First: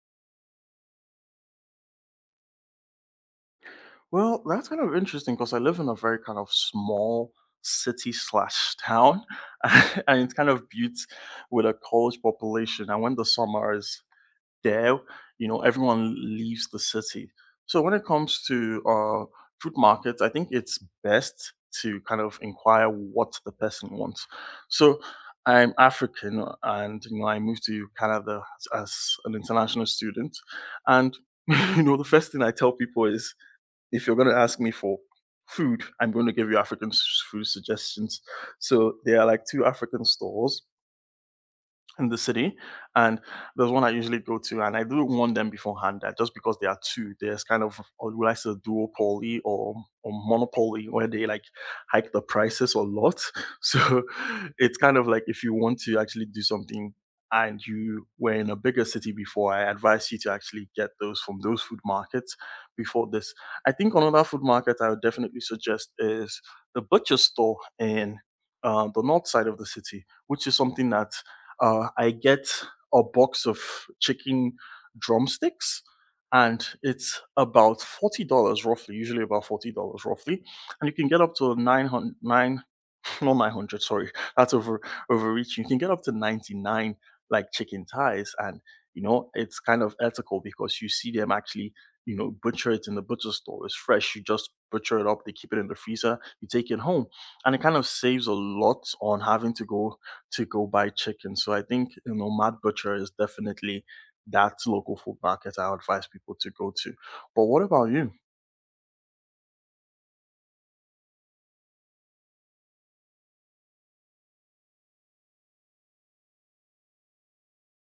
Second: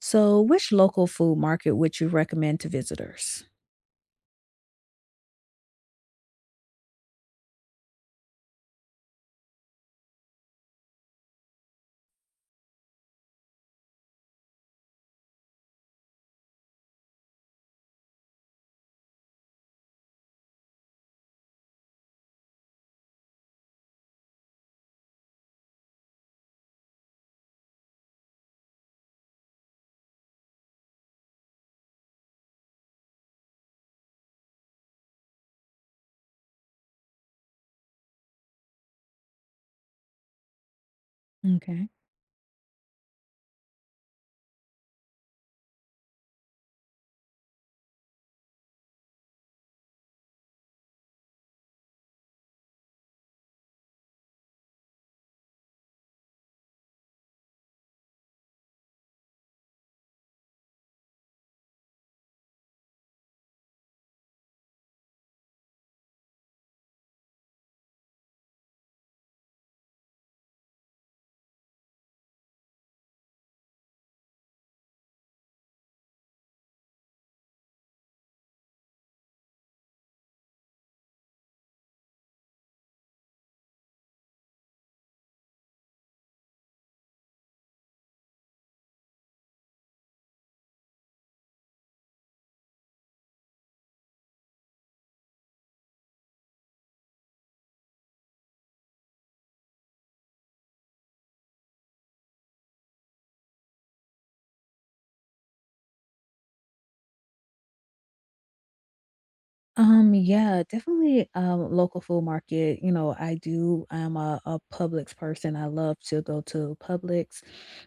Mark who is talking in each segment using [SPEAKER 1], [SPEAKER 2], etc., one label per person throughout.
[SPEAKER 1] So, which local food market would you recommend to visitors?
[SPEAKER 2] Well, that's kind of interesting because I live in a very kind of small city slash town, and it's kind of built with a college population. And when the summer is there, everyone leaves the city. So when it comes to fruit markets, I think it's best to kind of inquire what the person wants. So I'm African, and I moved to Canada as an international student, and the first thing I tell people is if you're going to ask me for food, I'm going to give you African food suggestions. So there are like 2 African stores
[SPEAKER 1] Okay.
[SPEAKER 2] in the city, and there's one I usually go to, and I do warn them beforehand that just because there are two, there's kind of, or would I say duopoly, or monopoly where they like hike the prices a lot. So it's kind of like, if you want to actually do something and you were in a bigger city before, I advise you to actually get those from those food markets before this. I think another food market I would definitely suggest is the butcher store in the north side of the city, which is something that, I get a box of chicken drumsticks and it's about $40 roughly, usually about $40 roughly. And you can get up to 909, not 900, sorry, that's over overreaching you can get up to 99 like chicken thighs. And it's kind of ethical because you see them actually, butcher it in the butcher store. It's fresh, you just butcher it up, they keep it in the freezer, you take it home. And it kind of saves a lot on having to go buy chicken. So I think, Mad Butcher is definitely that local food market I advise people to go to. But what about you?
[SPEAKER 1] Yeah, definitely, local food market. I'm a Publix person. I love to go to Publix,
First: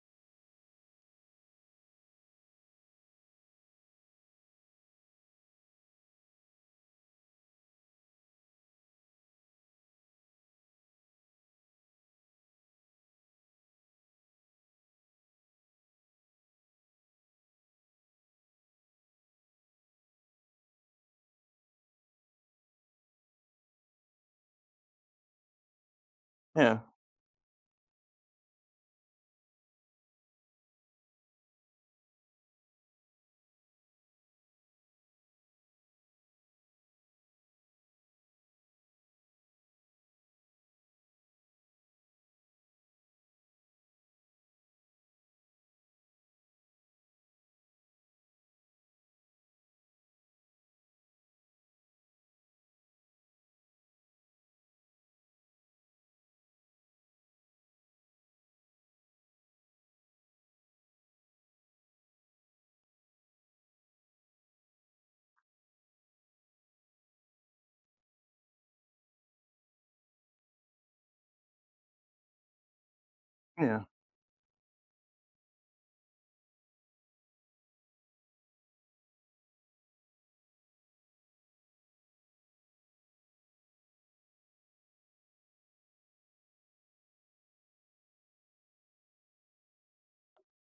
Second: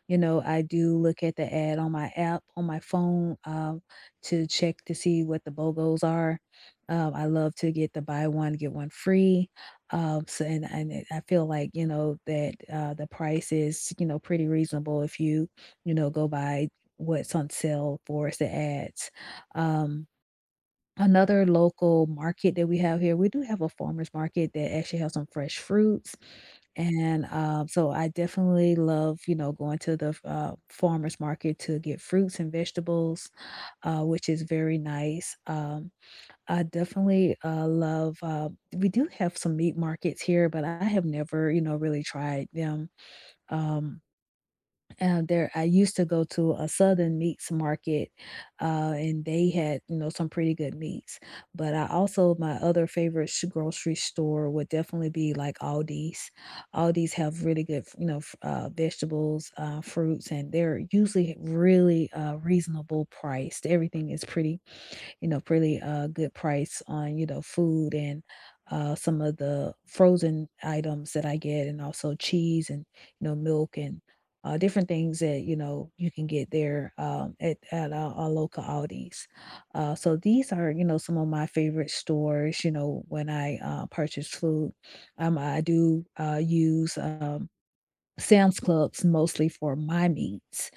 [SPEAKER 1] you know, I do look at the ad on my app, on my phone, to check to see what the BOGOs are. I love to get the buy one, get one free. And it I feel like, that, the price is, pretty reasonable if you go by what's on sale for us the ads, um Another local market that we have here, we do have a farmer's market that actually has some fresh fruits,
[SPEAKER 2] yeah
[SPEAKER 1] and, so I definitely love, going to the farmer's market to get fruits and vegetables, which is very nice. I definitely, love, we do have some meat markets here, but I have never, really tried them. Um I used to go to a Southern meats market, and they had, some pretty good meats. But I also my other favorite grocery store would definitely be like Aldi's. Aldi's have really good, vegetables, fruits, and they're usually really reasonable priced. Everything is pretty you know, really good price on, food and some of the frozen items that I get, and also cheese and, milk
[SPEAKER 2] yeah
[SPEAKER 1] and different things that, you can get there at our local Aldi's. So these are, some of my favorite stores, when I purchase food. I do use Sam's Clubs mostly for my needs,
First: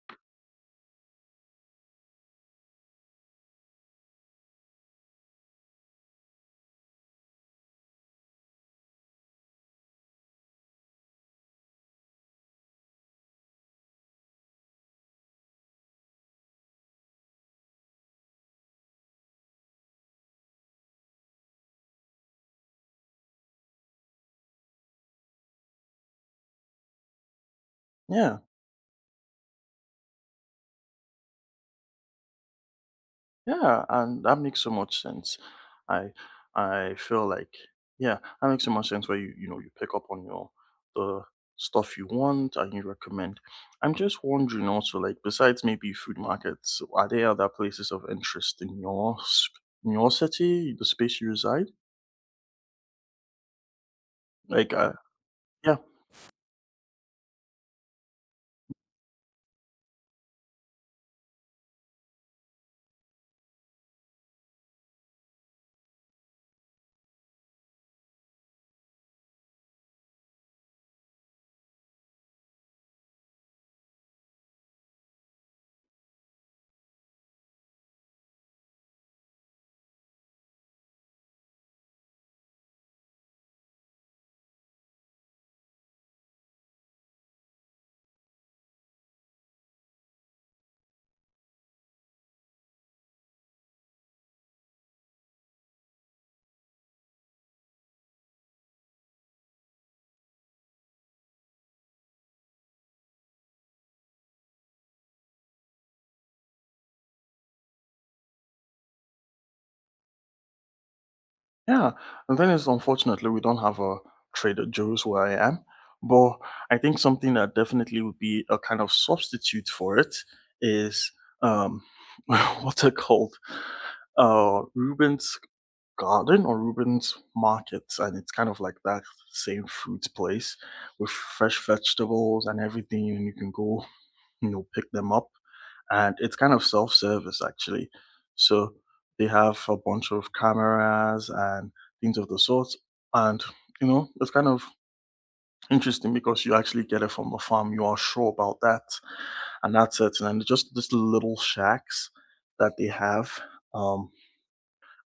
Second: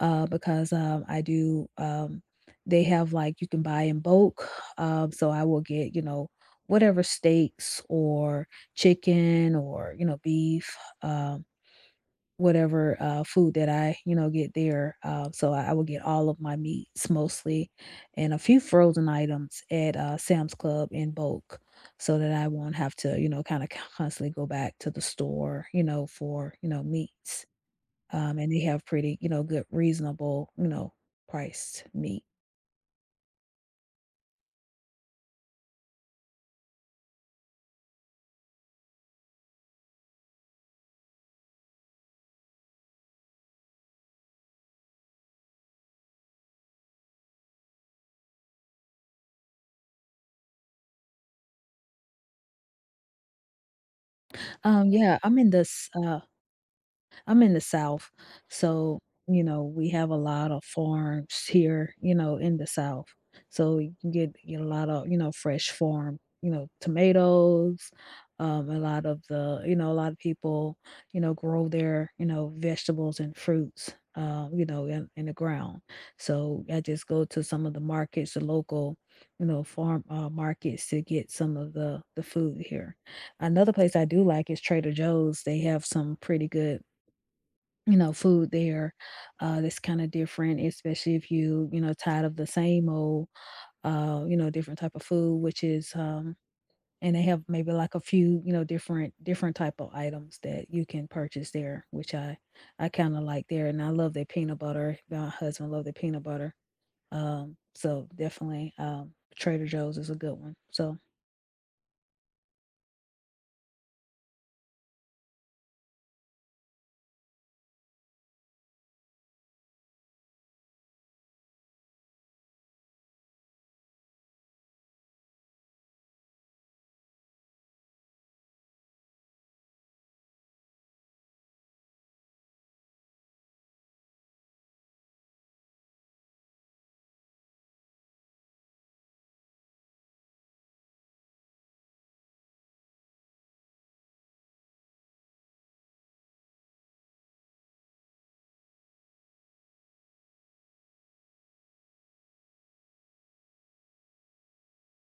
[SPEAKER 1] because they have, like you can buy in bulk, so I will get, whatever steaks or chicken or, um, whatever, food that I, get there, so I will get all of my meats mostly and a few frozen items at, Sam's Club in bulk so that I won't have to, kinda constantly go back to the store, for, meats.
[SPEAKER 2] yeah
[SPEAKER 1] And they have pretty, good reasonable, priced meat.
[SPEAKER 2] Yeah, and that makes so much sense. I I feel like, yeah, that makes so much sense, where you pick up on your the stuff you want and you recommend. I'm just wondering also, like besides maybe food markets, are there other places of interest in in your city, the space you reside? Like
[SPEAKER 1] Um, yeah, I'm in
[SPEAKER 2] yeah.
[SPEAKER 1] this, uh I'm in the South, so, we have a lot of farms here, in the South. So you can get a lot of, fresh farm, tomatoes, a lot of the a lot of people, grow their, vegetables and fruits, in the ground. So I just go to some of the markets, the local, farm markets to get some of the food here. Another place I do like is Trader Joe's. They have some pretty good food there, that's kinda different, especially if you, tired of the same old, you know, different type of food, which is, and they have maybe like a few, different type of items that you can purchase there, which I kinda like there, and I love their peanut butter. My husband love their peanut butter. So definitely, Trader Joe's is a good one, so.
[SPEAKER 2] Yeah, and then it's unfortunately, we don't have a Trader Joe's where I am, but I think something that definitely would be a kind of substitute for it is um, what's it called? Ruben's Garden or Ruben's Market, and it's kind of like that same fruit place with fresh vegetables and everything, and you can go, pick them up, and it's kind of self-service actually. So they have a bunch of cameras and things of the sort, and you know it's kind of interesting because you actually get it from the farm. You are sure about that, and that's it. And then just these little shacks that they have, um,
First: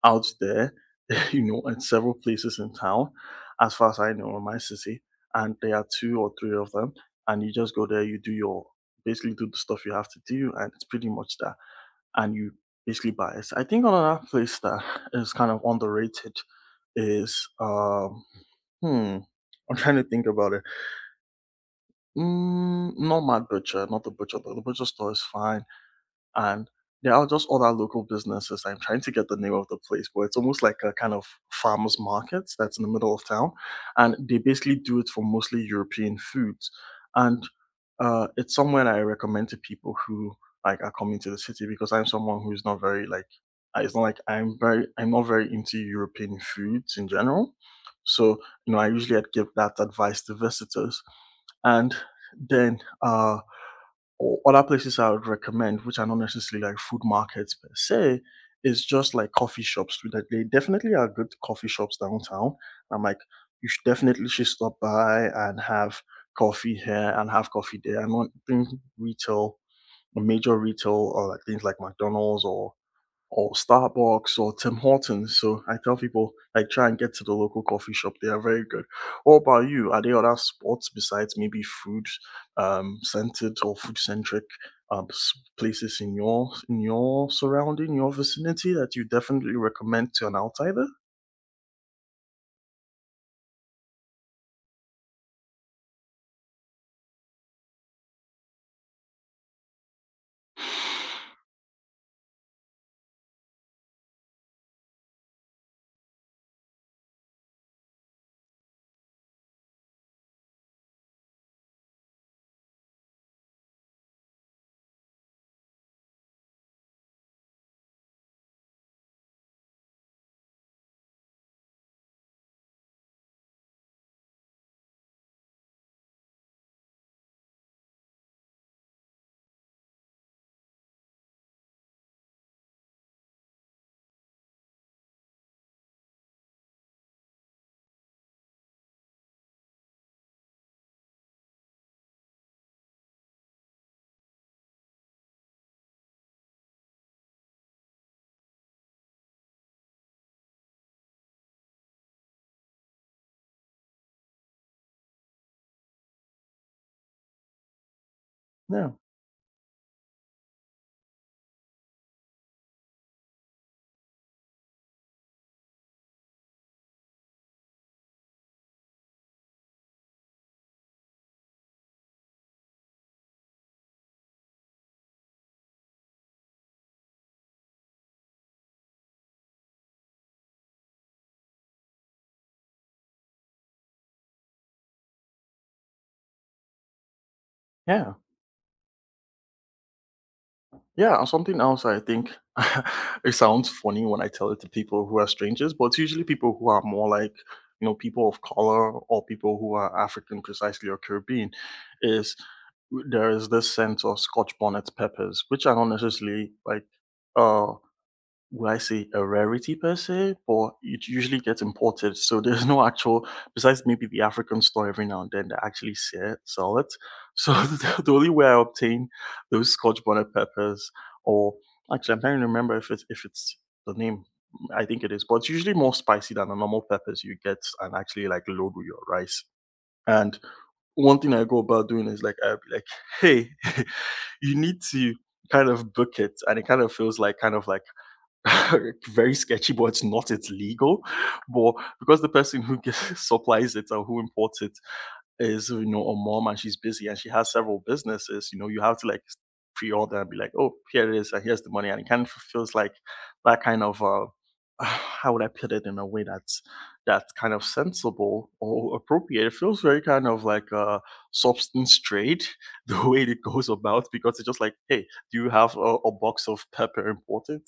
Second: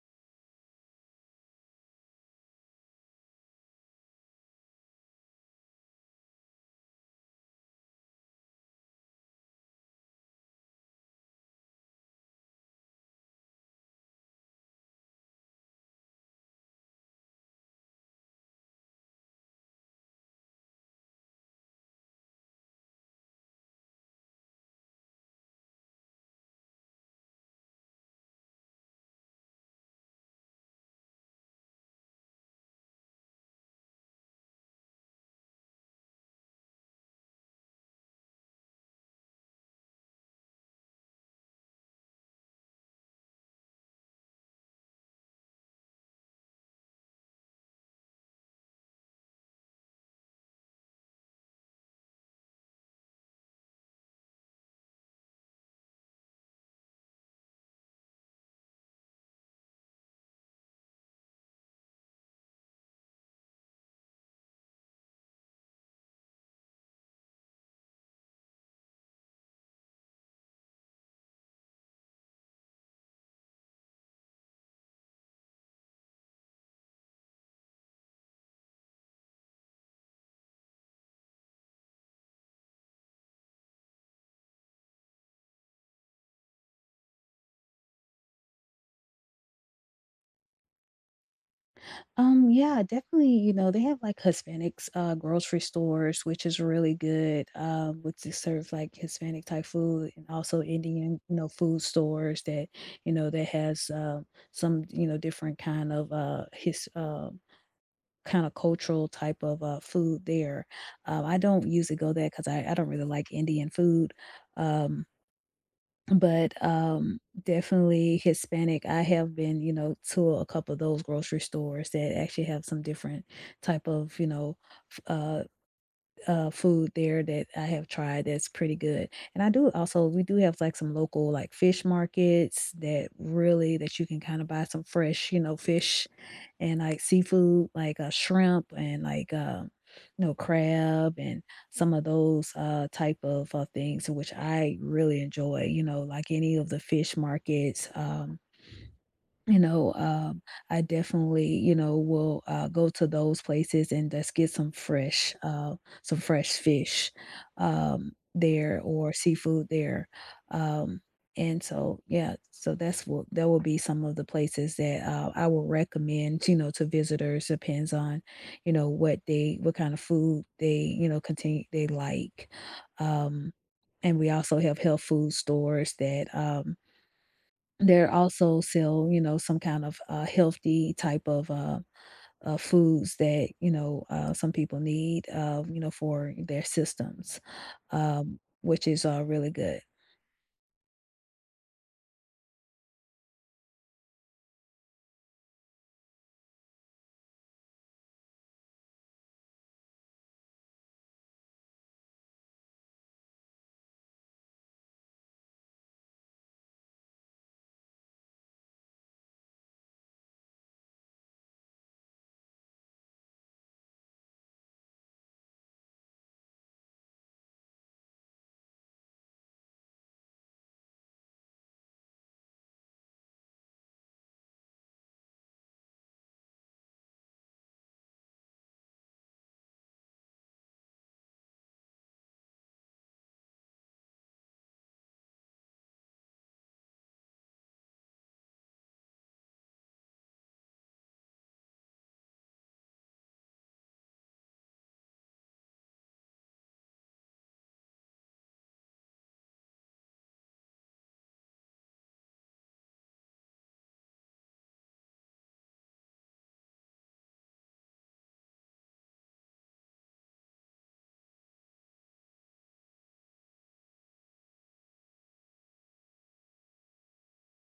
[SPEAKER 2] out there, you know, in several places in town, as far as I know, in my city, and there are 2 or 3 of them. And you just go there, you do your, basically do the stuff you have to do, and it's pretty much that, and you basically buy it. I think another place that is kind of underrated is hmm, I'm trying to think about it. Mm, not Mad Butcher, not the butcher though. The butcher store is fine. And there are just other local businesses. I'm trying to get the name of the place, but it's almost like a kind of farmers market that's in the middle of town. And they basically do it for mostly European foods. And it's somewhere that I recommend to people who like are coming to the city, because I'm someone who's not very like, it's not like I'm not very into European foods in general. So, I usually, I'd give that advice to visitors. And then other places I would recommend, which are not necessarily like food markets per se, is just like coffee shops too. That they definitely are good coffee shops downtown. I'm like, you should stop by and have coffee here and have coffee there. I'm not doing retail, major retail, or like things like McDonald's or Starbucks or Tim Hortons. So I tell people like try and get to the local coffee shop. They are very good. What about you? Are there other spots besides maybe food centered or food centric um, s- places in your surrounding, your vicinity, that you definitely recommend to an outsider?
[SPEAKER 1] Yeah, definitely, they have like Hispanics grocery stores, which is really good. Which they serve like Hispanic type food and also Indian, food stores that, that has some, different kind of his kind of cultural type of food there. I don't usually go there because I don't really like Indian food. Um but definitely Hispanic, I have been, to a couple of those grocery stores that actually have some different type of, you know, f food there that I have tried that's pretty good. And I do also we do have like some local like fish markets that really that you can kind of buy some fresh, fish and like seafood, like shrimp and like you know crab and some of those type of things, which I really enjoy. You know, like any of the fish markets. You know, um, I definitely, will, go to those places and just get some fresh, some fresh fish, there
[SPEAKER 2] Yeah,
[SPEAKER 1] or seafood there. Um, and so, yeah, so that's what that will be some of the places that I will recommend, to visitors. Depends on, what they, what kind of food they, continue they like. Um, and we also have health food stores that they're also sell, some kind of, healthy type of, foods that, some people need, you know, for their systems,
[SPEAKER 2] yeah.
[SPEAKER 1] which is, really good.
[SPEAKER 2] Yeah, and something else I think it sounds funny when I tell it to people who are strangers, but it's usually people who are more like, you know, people of color or people who are African precisely or Caribbean, is there is this sense of Scotch bonnet peppers, which are not necessarily like uh would I say a rarity per se, but it usually gets imported. So there's no actual, besides maybe the African store every now and then that actually sell it. So the only way I obtain those Scotch bonnet peppers, or actually I'm trying to remember if it's the name. I think it is, but it's usually more spicy than the normal peppers you get and actually like load with your rice. And one thing I go about doing is like I'll be like, hey, you need to kind of book it, and it kind of feels like very sketchy, but it's not, it's legal. But because the person who g supplies it or who imports it is, you know, a mom, and she's busy and she has several businesses, you know, you have to like pre-order and be like, oh, here it is, and here's the money. And it kind of feels like that kind of how would I put it in a way that's kind of sensible or appropriate. It feels very kind of like a substance trade. The way it goes about, because it's just like, hey, do you have a box of pepper important?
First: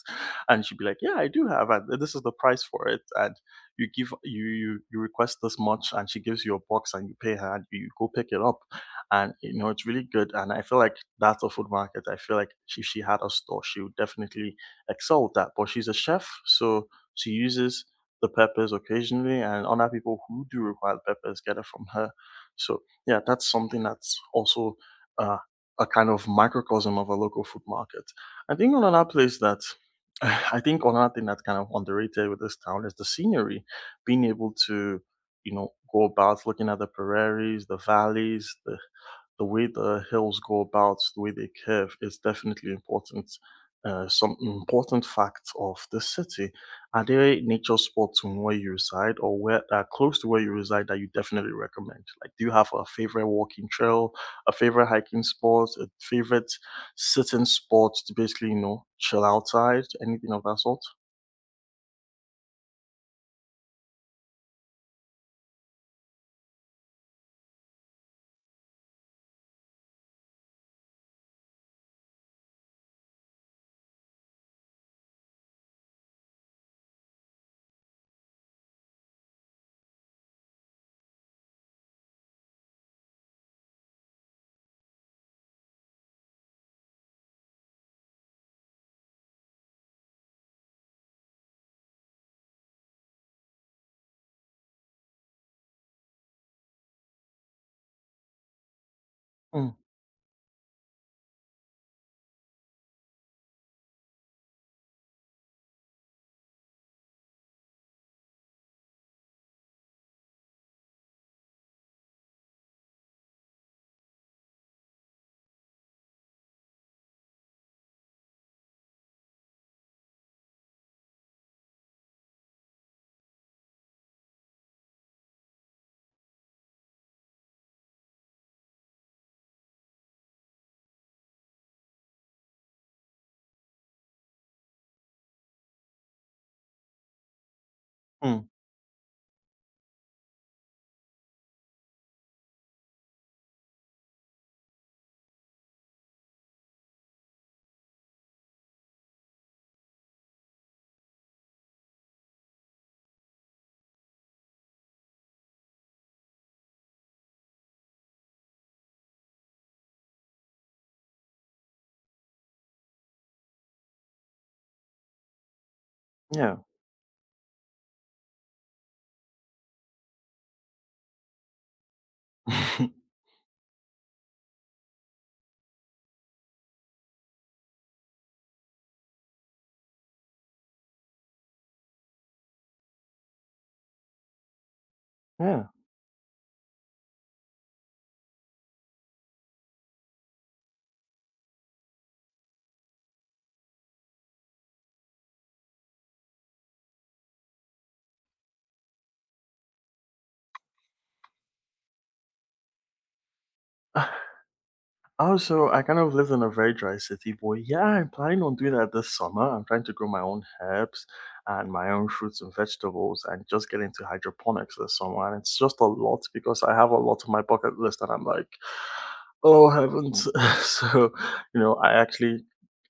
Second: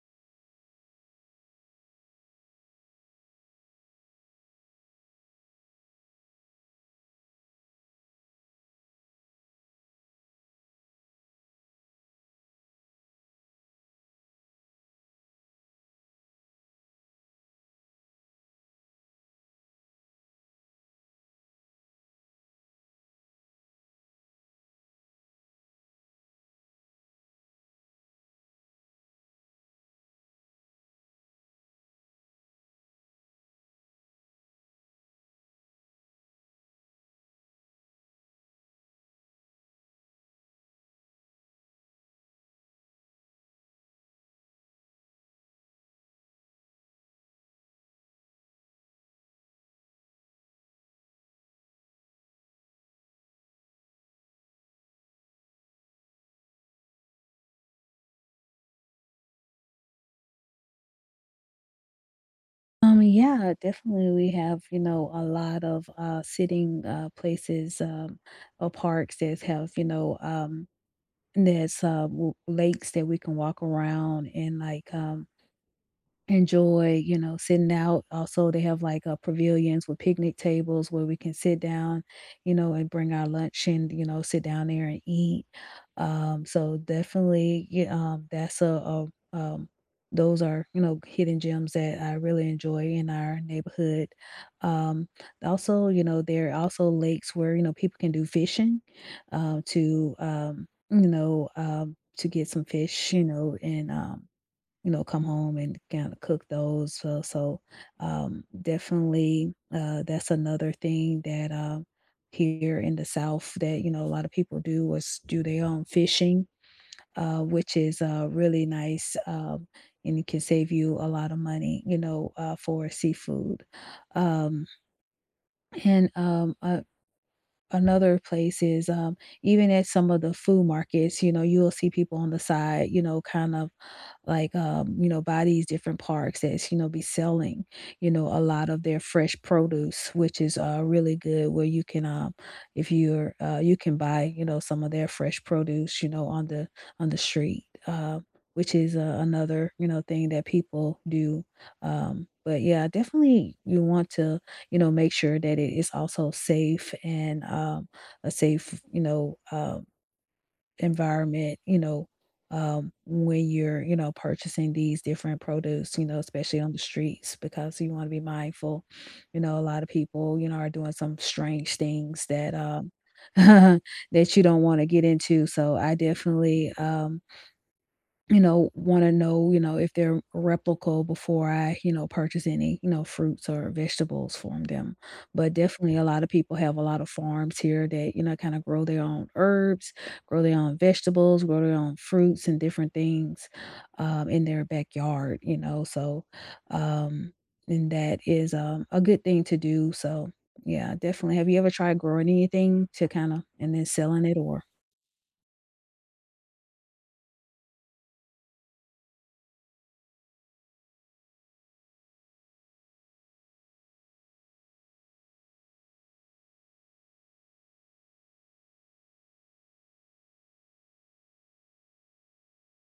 [SPEAKER 2] And she'd be like, yeah, I do have, and this is the price for it. And you give you you you request this much, and she gives you a box, and you pay her and you go pick it up. And you know it's really good, and I feel like that's a food market. I feel like if she had a store, she would definitely excel at that. But she's a chef, so she uses the peppers occasionally, and other people who do require peppers get it from her. So yeah, that's something that's also, uh, a kind of microcosm of a local food market. I think another place that I think another thing that's kind of underrated with this town is the scenery, being able to, you know, go about looking at the prairies, the valleys, the way the hills go about, the way they curve, is definitely important. Some important facts of the city. Are there nature spots in where you reside, or where close to where you reside, that you definitely recommend? Like, do you have a favorite walking trail, a favorite hiking spot, a favorite sitting spot to basically, you know, chill outside, anything of that sort?
[SPEAKER 1] Yeah, definitely we have, a lot of, sitting, places, or parks that have, there's, w lakes that we can walk around and, like, enjoy, sitting out. Also, they have like pavilions with picnic tables where we can sit down, and bring our lunch and, sit down there and eat. So definitely, yeah, that's a um, those are, hidden gems that I really enjoy in our neighborhood. Um, Also, you know, there are also lakes where, people can do fishing,
[SPEAKER 2] Mm,
[SPEAKER 1] to get some fish, you know, and, you know, come home and kind of cook those. So definitely that's another thing that here in the South that, a lot of people do is do their own fishing, which is really nice and it can save you a lot of money, for seafood. Um, and another place is even at some of the food markets, you'll see people on the side, kind of like you know by these different parks that's you know be selling you know a
[SPEAKER 2] mm,
[SPEAKER 1] lot of their fresh produce which is really good where you can if you're you can buy you know some of their fresh produce you know on the street, which is another you know thing that people do but yeah definitely you want to you know make sure that it is also safe and a safe you know environment, you know, when you're, purchasing these different produce,
[SPEAKER 2] yeah.
[SPEAKER 1] especially on the streets, because you want to be mindful. You know, a lot of people, are doing some strange things that that you don't want to get into. So I definitely you know, wanna know, if they're replicable before I, purchase any, fruits or vegetables from them. But
[SPEAKER 2] Yeah.
[SPEAKER 1] definitely a lot of people have a lot of farms here that, kind of grow their own herbs, grow their own vegetables, grow their own fruits and different things in their backyard, you know. So um and that is a good thing to do. So yeah, definitely. Have you ever tried growing anything to kind of and then selling it or
[SPEAKER 2] Also, I kind of live in a very dry city, boy. Yeah, I'm planning on doing that this summer. I'm trying to grow my own herbs and my own fruits and vegetables, and just get into hydroponics this summer. And it's just a lot because I have a lot on my bucket list and I'm like, oh heavens! So, you know, I actually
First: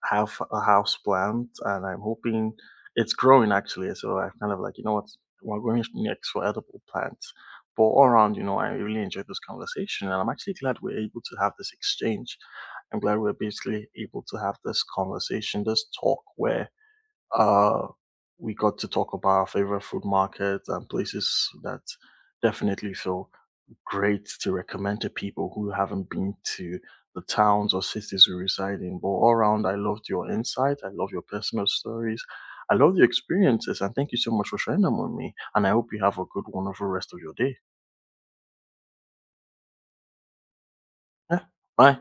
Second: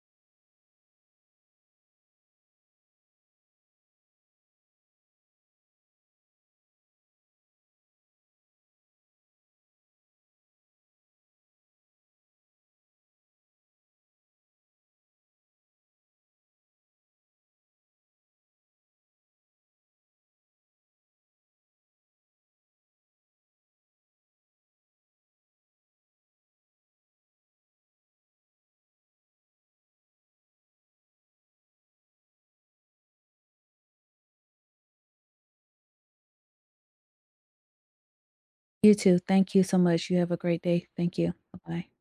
[SPEAKER 2] have a house plant, and I'm hoping it's growing actually. So I'm kind of like, you know what, we're going next for edible plants. But all around, you know, I really enjoyed this conversation, and I'm actually glad we're able to have this exchange. I'm glad we're basically able to have this conversation, this talk where, uh, we got to talk about our favorite food markets and places that definitely fill great to recommend to people who haven't been to the towns or cities we reside in. But all around, I loved your insight. I love your personal stories. I love your experiences. And thank you so much for sharing them with me. And I hope you have a good, wonderful rest of your day.
[SPEAKER 1] you too. Thank you so much. You have a great day. Thank you.
[SPEAKER 2] Yeah.
[SPEAKER 1] Bye bye.
[SPEAKER 2] Bye.